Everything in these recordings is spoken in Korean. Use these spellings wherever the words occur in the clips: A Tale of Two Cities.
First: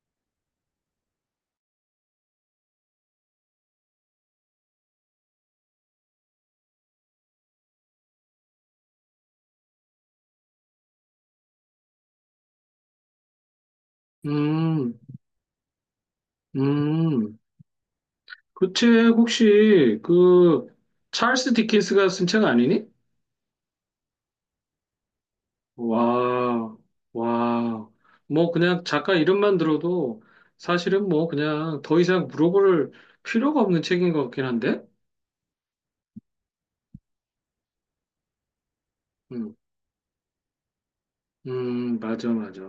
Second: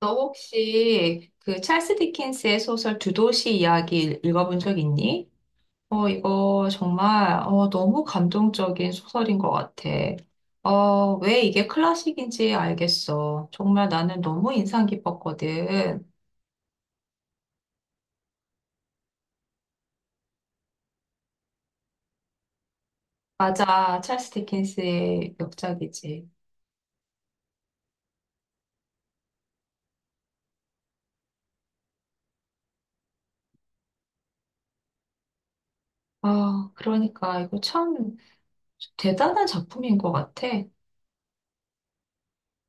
너 혹시 그 찰스 디킨스의 소설 두 도시 이야기 읽어본 적 있니? 이거 정말 너무 감동적인 소설인 것 같아. 왜 이게 클래식인지 알겠어. 정말 나는 너무 인상 음, 깊었거든. 음. 그 책 혹시 그 찰스 디킨스가 쓴 책 아니니? 맞아, 찰스 디킨스의 역작이지. 와, 와. 뭐 그냥 작가 이름만 들어도 사실은 뭐 그냥 더 이상 물어볼 필요가 없는 책인 것 같긴 한데? 아, 그러니까 이거 참 대단한 음, 작품인 것 같아. 맞아, 맞아.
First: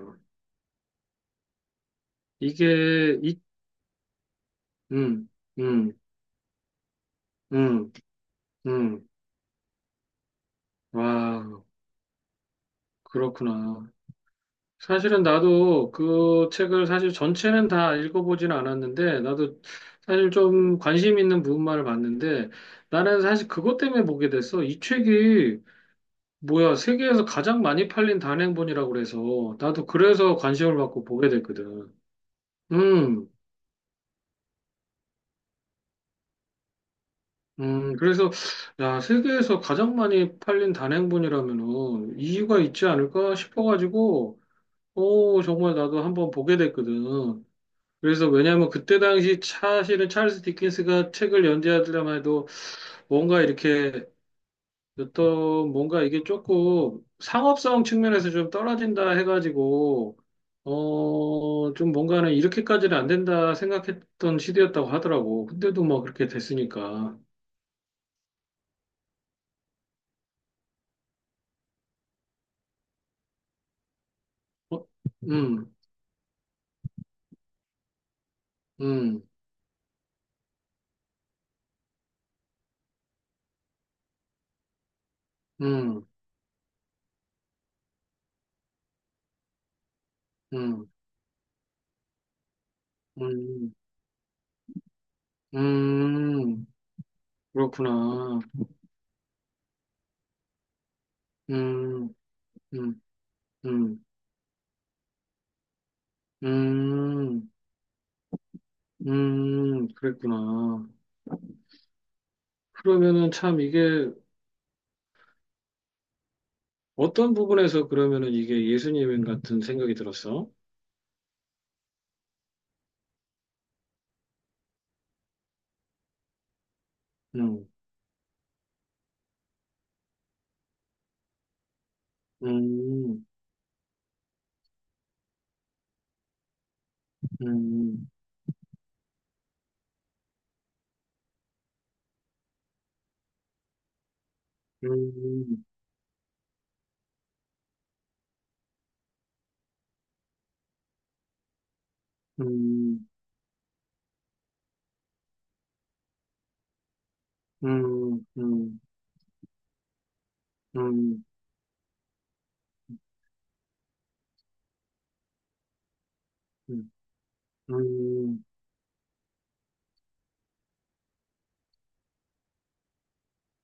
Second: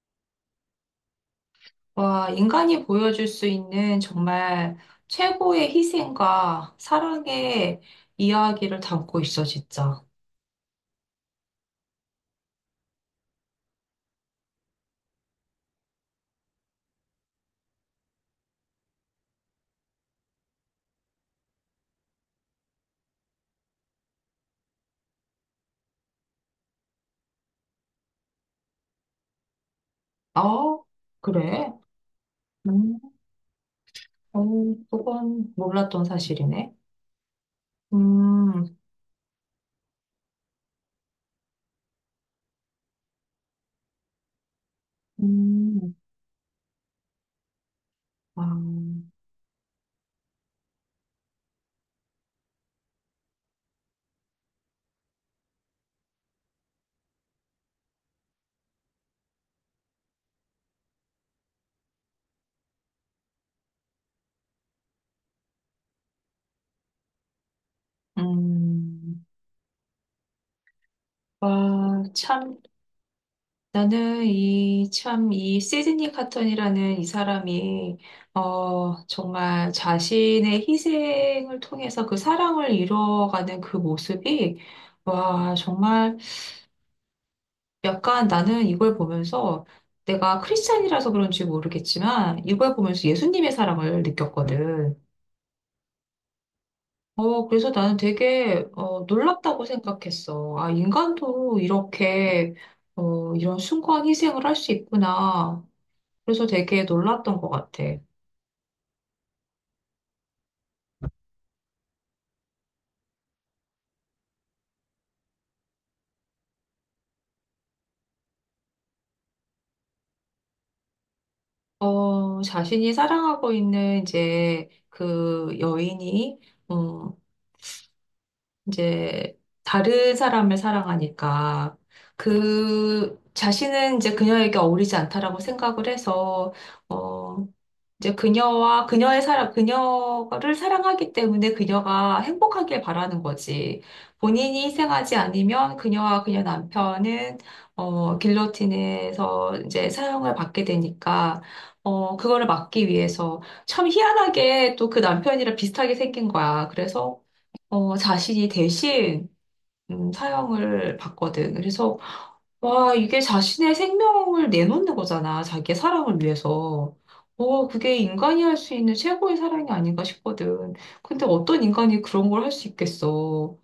와, 이게, 인간이 보여줄 이, 수 있는 정말 음, 최고의 음, 희생과 사랑의 음, 이야기를 음. 담고 있어, 진짜. 와, 그렇구나. 사실은 나도 그 책을 사실 전체는 다 읽어보지는 않았는데, 나도 사실 좀 관심 있는 부분만을 봤는데, 나는 사실 그것 때문에 보게 됐어. 이 책이, 뭐야, 세계에서 가장 많이 팔린 단행본이라고 그래서, 나도 그래서 관심을 어? 받고 보게 그래? 됐거든. 음, 음, 어, 그건 몰랐던 사실이네. 그래서, 음, 야, 세계에서 가장 많이 팔린 단행본이라면은, 이유가 있지 않을까 싶어가지고, 오, 정말 음, 나도 한번 보게 됐거든. 그래서 와, 왜냐하면 그때 당시 사실은 찰스 디킨스가 책을 연재하더라 해도 뭔가 이렇게 어떤 뭔가 이게 조금 상업성 측면에서 좀 떨어진다 해가지고 어 좀 뭔가는 이렇게까지는 안 된다 생각했던 시대였다고 하더라고. 근데도 뭐 그렇게 됐으니까. 음, 와, 참. 나는 어? 이, 참, 이 음, 시드니 카턴이라는 이 사람이, 음, 정말 자신의 희생을 통해서 그 사랑을 이뤄가는 그 모습이, 와, 음, 정말 약간 나는 이걸 보면서 내가 음, 크리스찬이라서 그런지 모르겠지만, 이걸 보면서 예수님의 음, 사랑을 느꼈거든. 음, 어, 그래서 나는 그렇구나. 되게, 놀랍다고 생각했어. 아, 인간도 음, 이렇게, 음, 이런 음, 숭고한 희생을 할 수 있구나. 그래서 되게 놀랐던 것 음. 같아. 그랬구나. 그러면은 참 이게 어떤 부분에서 그러면은 이게 예수님 같은 생각이 들었어? 자신이 사랑하고 있는 이제 그 여인이, 음, 음, 이제 다른 사람을 사랑하니까 그 음, 자신은 이제 그녀에게 어울리지 않다라고 생각을 해서, 어, 음, 이제 그녀와 그녀의 사랑, 그녀를 사랑하기 때문에 그녀가 행복하길 바라는 거지. 본인이 희생하지 음, 않으면 그녀와 그녀 남편은 길로틴에서 이제 사형을 받게 되니까 그거를 막기 음, 위해서 참 희한하게 또 그 남편이랑 비슷하게 생긴 거야. 그래서 음, 음, 자신이 음, 대신 사형을 음, 받거든. 그래서 와, 이게 자신의 생명을 내놓는 거잖아. 자기의 사랑을 위해서. 그게 인간이 음, 할 수 있는 최고의 사랑이 아닌가 싶거든. 근데 어떤 인간이 그런 걸 할 수 있겠어.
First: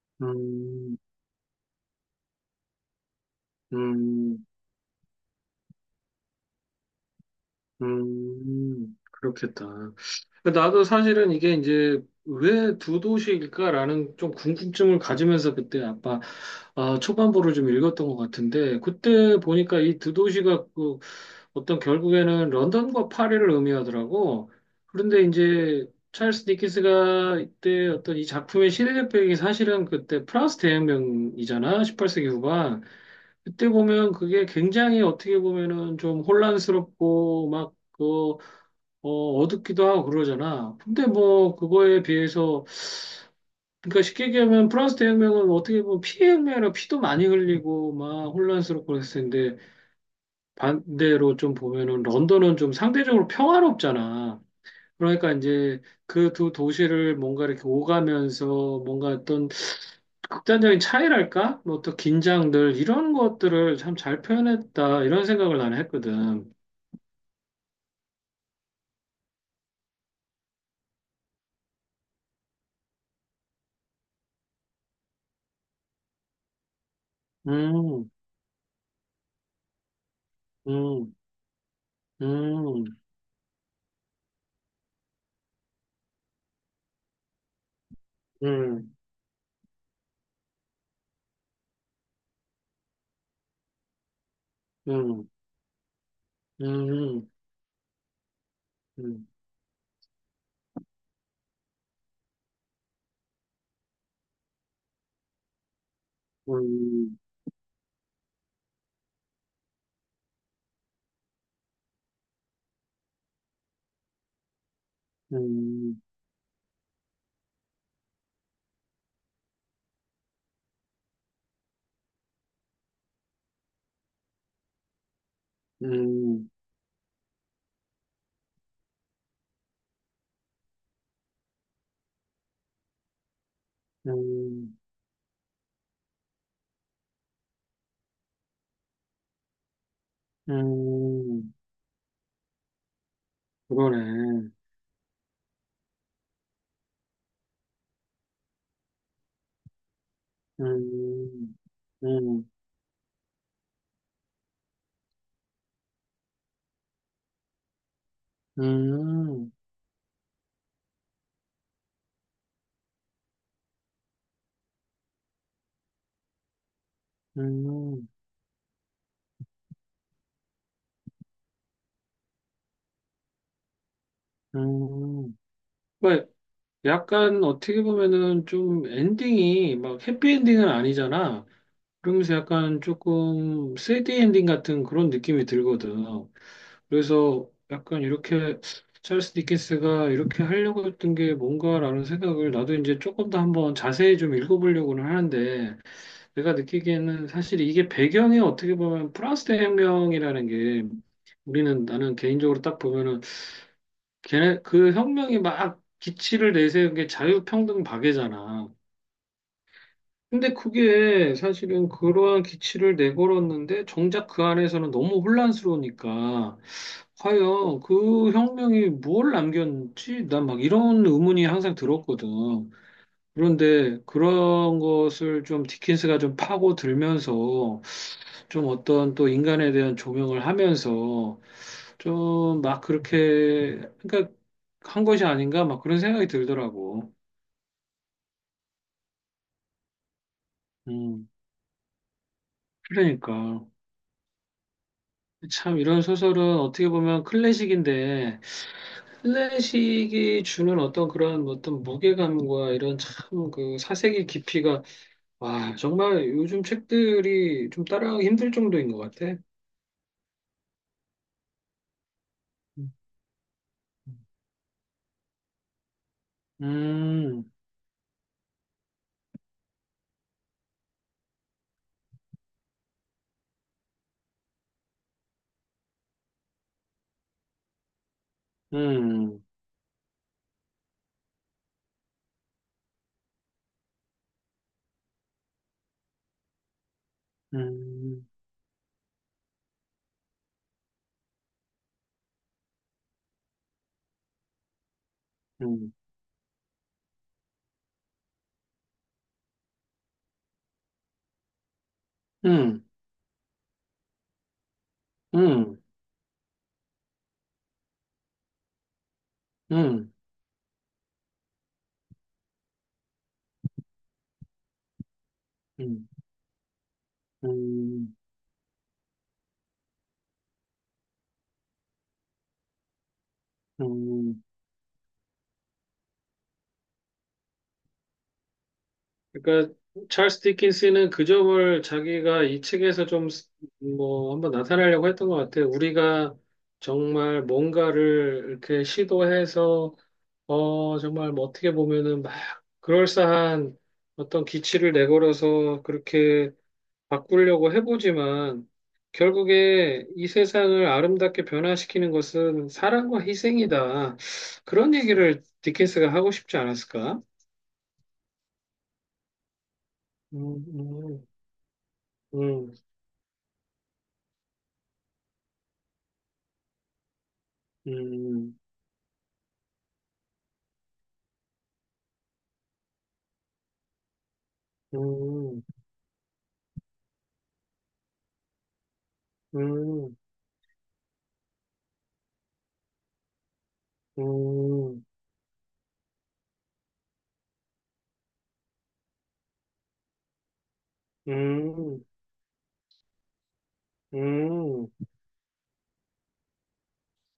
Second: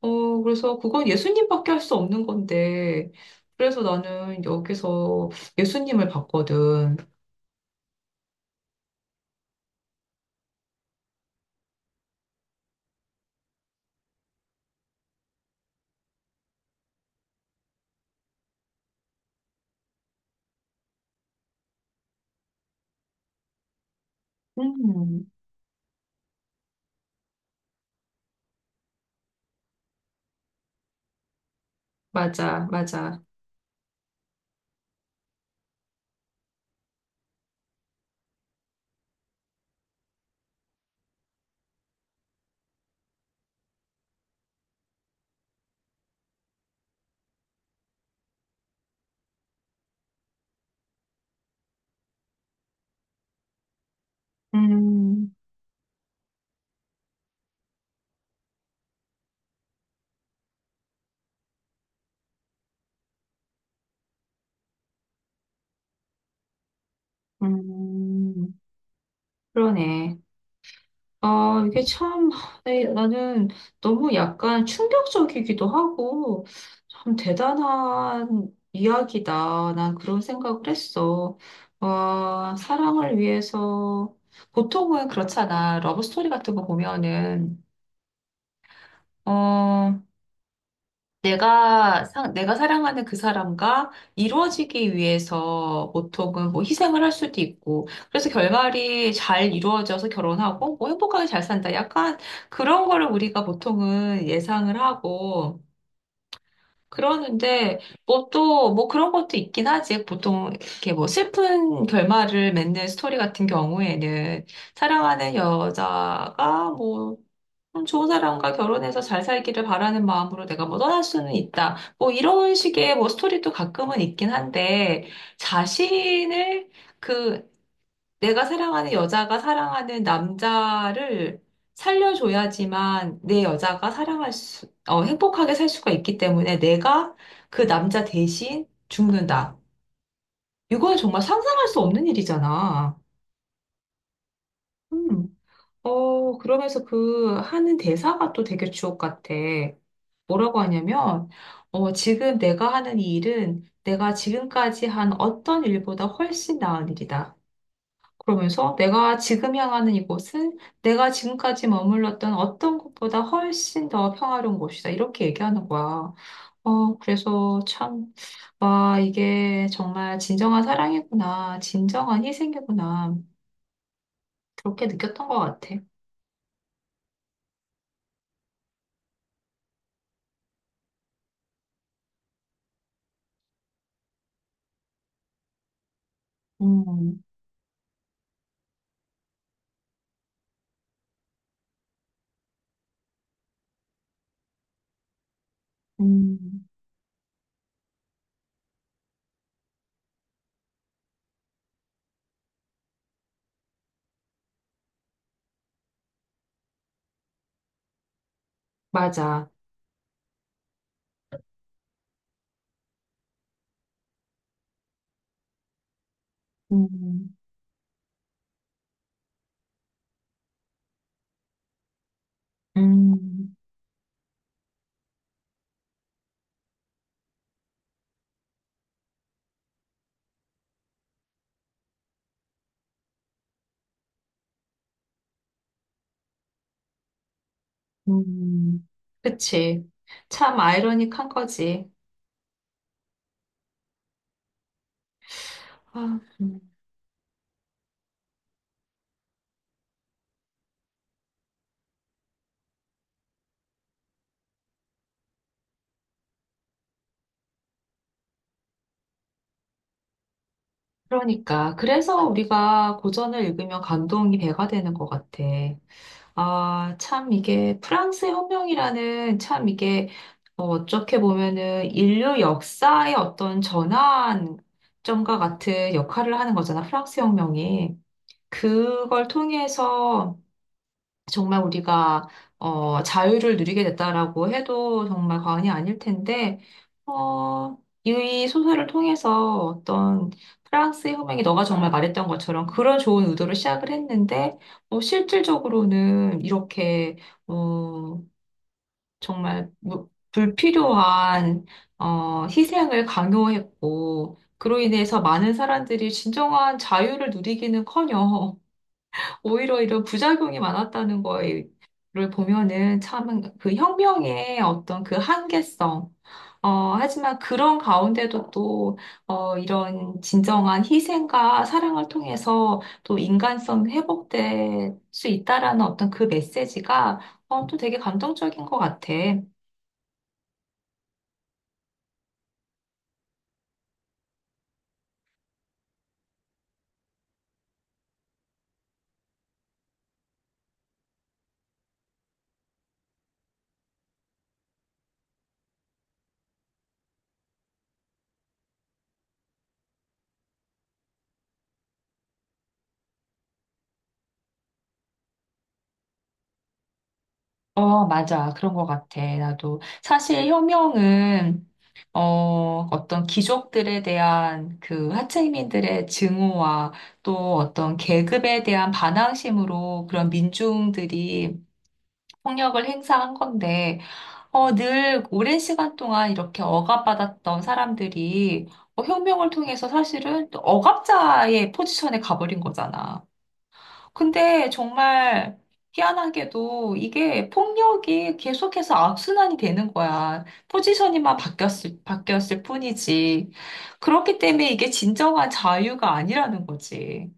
어, 그래서 음, 그건 예수님밖에 할 수 없는 건데. 그래서 나는 음, 여기서 예수님을 봤거든. 그렇겠다. 그러니까 나도 사실은 이게 이제 왜 두 도시일까라는 좀 궁금증을 가지면서 그때 아빠 아, 초반부를 좀 읽었던 것 같은데 그때 보니까 이 두 도시가 그 어떤 결국에는 런던과 파리를 의미하더라고. 그런데 음, 이제 찰스 디킨스가 이때 어떤 이 작품의 시대적 배경이 사실은 그때 프랑스 대혁명이잖아. 18세기 맞아, 후반. 맞아. 그때 보면 그게 굉장히 어떻게 보면은 좀 혼란스럽고 막 그, 어, 어둡기도 하고 그러잖아. 근데 뭐 그거에 비해서 그러니까 쉽게 얘기하면 프랑스 대혁명은 어떻게 보면 피해 혁명이라 피도 많이 흘리고 막 혼란스럽고 그랬을 텐데 반대로 좀 보면은 런던은 좀 상대적으로 평화롭잖아. 그러니까 음, 이제 그 두 도시를 뭔가 이렇게 오가면서 뭔가 어떤 극단적인 차이랄까? 뭐 또 긴장들 이런 것들을 참 잘 표현했다 이런 생각을 나는 했거든. 음, 그러네. 아, 이게 참, 에, 나는 너무 약간 충격적이기도 하고, 참 음, 대단한 이야기다. 난 그런 생각을 음, 했어. 와, 음, 사랑을 위해서, 보통은 그렇잖아. 러브스토리 같은 거 보면은, 음, 어, 내가 상, 내가 사랑하는 그 사람과 이루어지기 음, 위해서 보통은 뭐 음, 희생을 할 음, 수도 있고, 그래서 결말이 음, 잘 이루어져서 결혼하고, 뭐 행복하게 잘 산다. 약간 그런 거를 우리가 보통은 예상을 하고, 음, 그러는데, 뭐 또, 뭐 그런 것도 있긴 하지. 보통 이렇게 뭐 슬픈 결말을 맺는 스토리 같은 경우에는 사랑하는 음, 여자가 뭐 좋은 사람과 결혼해서 잘 살기를 바라는 마음으로 내가 뭐 떠날 수는 있다. 뭐 이런 식의 뭐 스토리도 가끔은 있긴 한데 음, 자신을 그 내가 사랑하는 여자가 사랑하는 남자를 살려줘야지만 내 여자가 사랑할 수, 음, 행복하게 살 수가 있기 때문에 내가 그 남자 대신 죽는다. 이건 정말 음, 상상할 수 없는 일이잖아. 그러네. 음. 그러면서 그 하는 대사가 또 되게 주옥 같아. 뭐라고 하냐면, 음, 지금 음, 내가 하는 이 일은 내가 지금까지 한 어떤 일보다 훨씬 나은 일이다. 그러면서 내가 음, 지금 향하는 이곳은 내가 지금까지 머물렀던 어떤 곳보다 훨씬 더 평화로운 곳이다. 이렇게 얘기하는 거야. 그래서 참, 음, 와, 이게 정말 진정한 사랑이구나. 진정한 희생이구나. 그렇게 느꼈던 음. 것 같아. 왜 약간 어떻게 보면은 좀 엔딩이 막 해피엔딩은 아니잖아. 그러면서 약간 조금 3D 엔딩 같은 그런 느낌이 들거든. 음, 그래서 약간 이렇게 찰스 디킨스가 이렇게 하려고 했던 게 뭔가라는 생각을 나도 이제 조금 더 한번 자세히 좀 읽어보려고는 하는데 내가 음. 느끼기에는 사실 이게 배경이 어떻게 보면 프랑스 혁명이라는 게 우리는 나는 개인적으로 딱 보면은 걔네 그 혁명이 막 기치를 내세운 게 자유평등 박애잖아. 맞아. 근데 그게 사실은 그러한 기치를 내걸었는데 정작 그 안에서는 너무 혼란스러우니까 음, 과연 그 혁명이 뭘 남겼는지 난 막 이런 의문이 항상 들었거든. 음, 그런데 그런 것을 좀 디킨스가 좀 파고들면서 좀 어떤 또 인간에 대한 조명을 하면서 좀 막 그렇게 그러니까 한 것이 아닌가 막 그런 생각이 들더라고. 음. 그치. 참 아이러닉한 음, 거지. 그러니까. 참 이런 아, 소설은 어떻게 보면 클래식인데 클래식이 주는 어떤 그런 어떤 무게감과 이런 참 그 사색의 깊이가 와 정말 요즘 책들이 좀 따라하기 힘들 정도인 것 같아. 그러니까. 그래서 우리가 고전을 읽으면 감동이 배가 되는 것 같아. 아, 참 음, 이게 프랑스 혁명이라는 참 이게 어떻게 보면은 인류 역사의 어떤 전환점과 같은 역할을 하는 거잖아. 프랑스 혁명이. 그걸 음, 통해서 정말 우리가 자유를 누리게 됐다라고 해도 정말 과언이 아닐 텐데 어, 음, 이 소설을 통해서 어떤 프랑스의 호명이 너가 정말 말했던 것처럼 그런 좋은 의도로 시작을 했는데 음, 실질적으로는 이렇게 어, 정말 불필요한 음, 희생을 강요했고 그로 인해서 음, 많은 음, 사람들이 진정한 자유를 누리기는커녕 오히려 이런 음, 부작용이 많았다는 거를 보면은 참 그 혁명의 어떤 그 음, 한계성. 하지만 그런 음, 가운데도 또, 이런 진정한 희생과 사랑을 통해서 또 인간성 음. 회복될 수 있다라는 어떤 그 메시지가, 또 되게 감동적인 것 같아. 그러니까 찰스 디킨스는 그 점을 자기가 이 책에서 좀 뭐 한번 나타내려고 했던 것 같아요. 우리가 정말 뭔가를 이렇게 시도해서 어 정말 뭐 어떻게 보면은 막 그럴싸한 어떤 기치를 내걸어서 그렇게 바꾸려고 해보지만 결국에 이 세상을 아름답게 변화시키는 것은 사랑과 희생이다. 그런 얘기를 디킨스가 하고 싶지 않았을까? 어, 맞아. 그런 것 같아. 나도. 사실 음, 음, 혁명은 음. 어떤 귀족들에 대한 그 하층민들의 증오와 또 어떤 음, 계급에 대한 반항심으로 그런 민중들이 폭력을 행사한 건데, 늘 오랜 음, 시간 동안 이렇게 억압받았던 사람들이 혁명을 통해서 음, 사실은 또 억압자의 포지션에 가버린 거잖아. 근데 음, 정말 희한하게도 이게 폭력이 계속해서 악순환이 되는 거야. 포지션이만 음, 바뀌었을 뿐이지. 그렇기 때문에 음, 이게 음, 진정한 자유가 아니라는 거지.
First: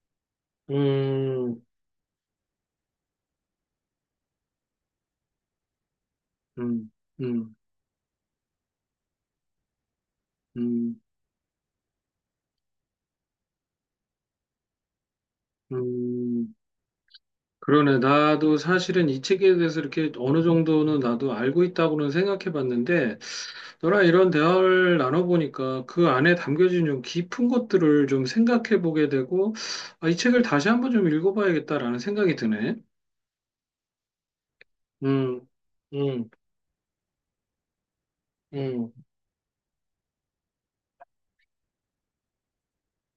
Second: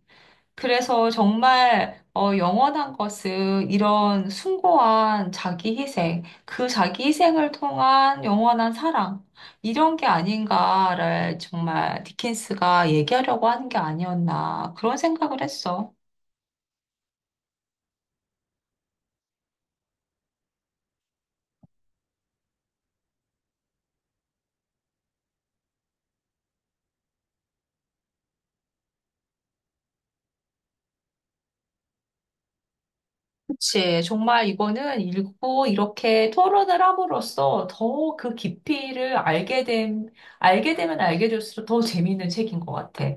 그래서 음, 정말 영원한 것은 이런 숭고한 자기 희생, 그 자기 희생을 음, 통한 영원한 사랑, 이런 게 음, 아닌가를 정말 디킨스가 얘기하려고 하는 게 아니었나, 그런 생각을 했어. 음. 그러네. 나도 사실은 이 책에 대해서 이렇게 어느 정도는 나도 알고 있다고는 생각해 봤는데, 너랑 이런 대화를 나눠보니까 그 안에 담겨진 좀 깊은 것들을 좀 생각해 보게 되고, 아, 이 책을 다시 한번 좀 읽어봐야겠다라는 생각이 드네. 그치. 정말 이거는 음, 읽고 이렇게 음, 토론을 함으로써 더 그 음. 깊이를 알게 됨, 알게 되면 알게 될수록 더 재미있는 책인 것 같아.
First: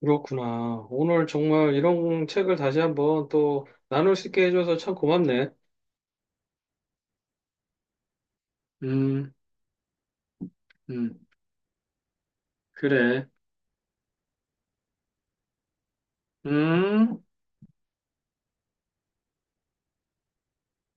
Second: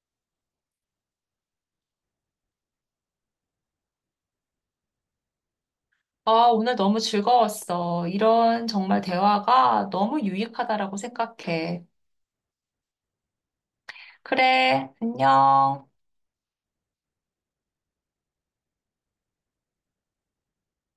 그렇구나. 오늘 정말 이런 책을 다시 한번 또 나눌 수 있게 해줘서 참 고맙네. 아, 오늘 너무 즐거웠어. 이런 정말 음, 대화가 너무 유익하다라고 음, 생각해. 그래. 그래, 안녕. 음.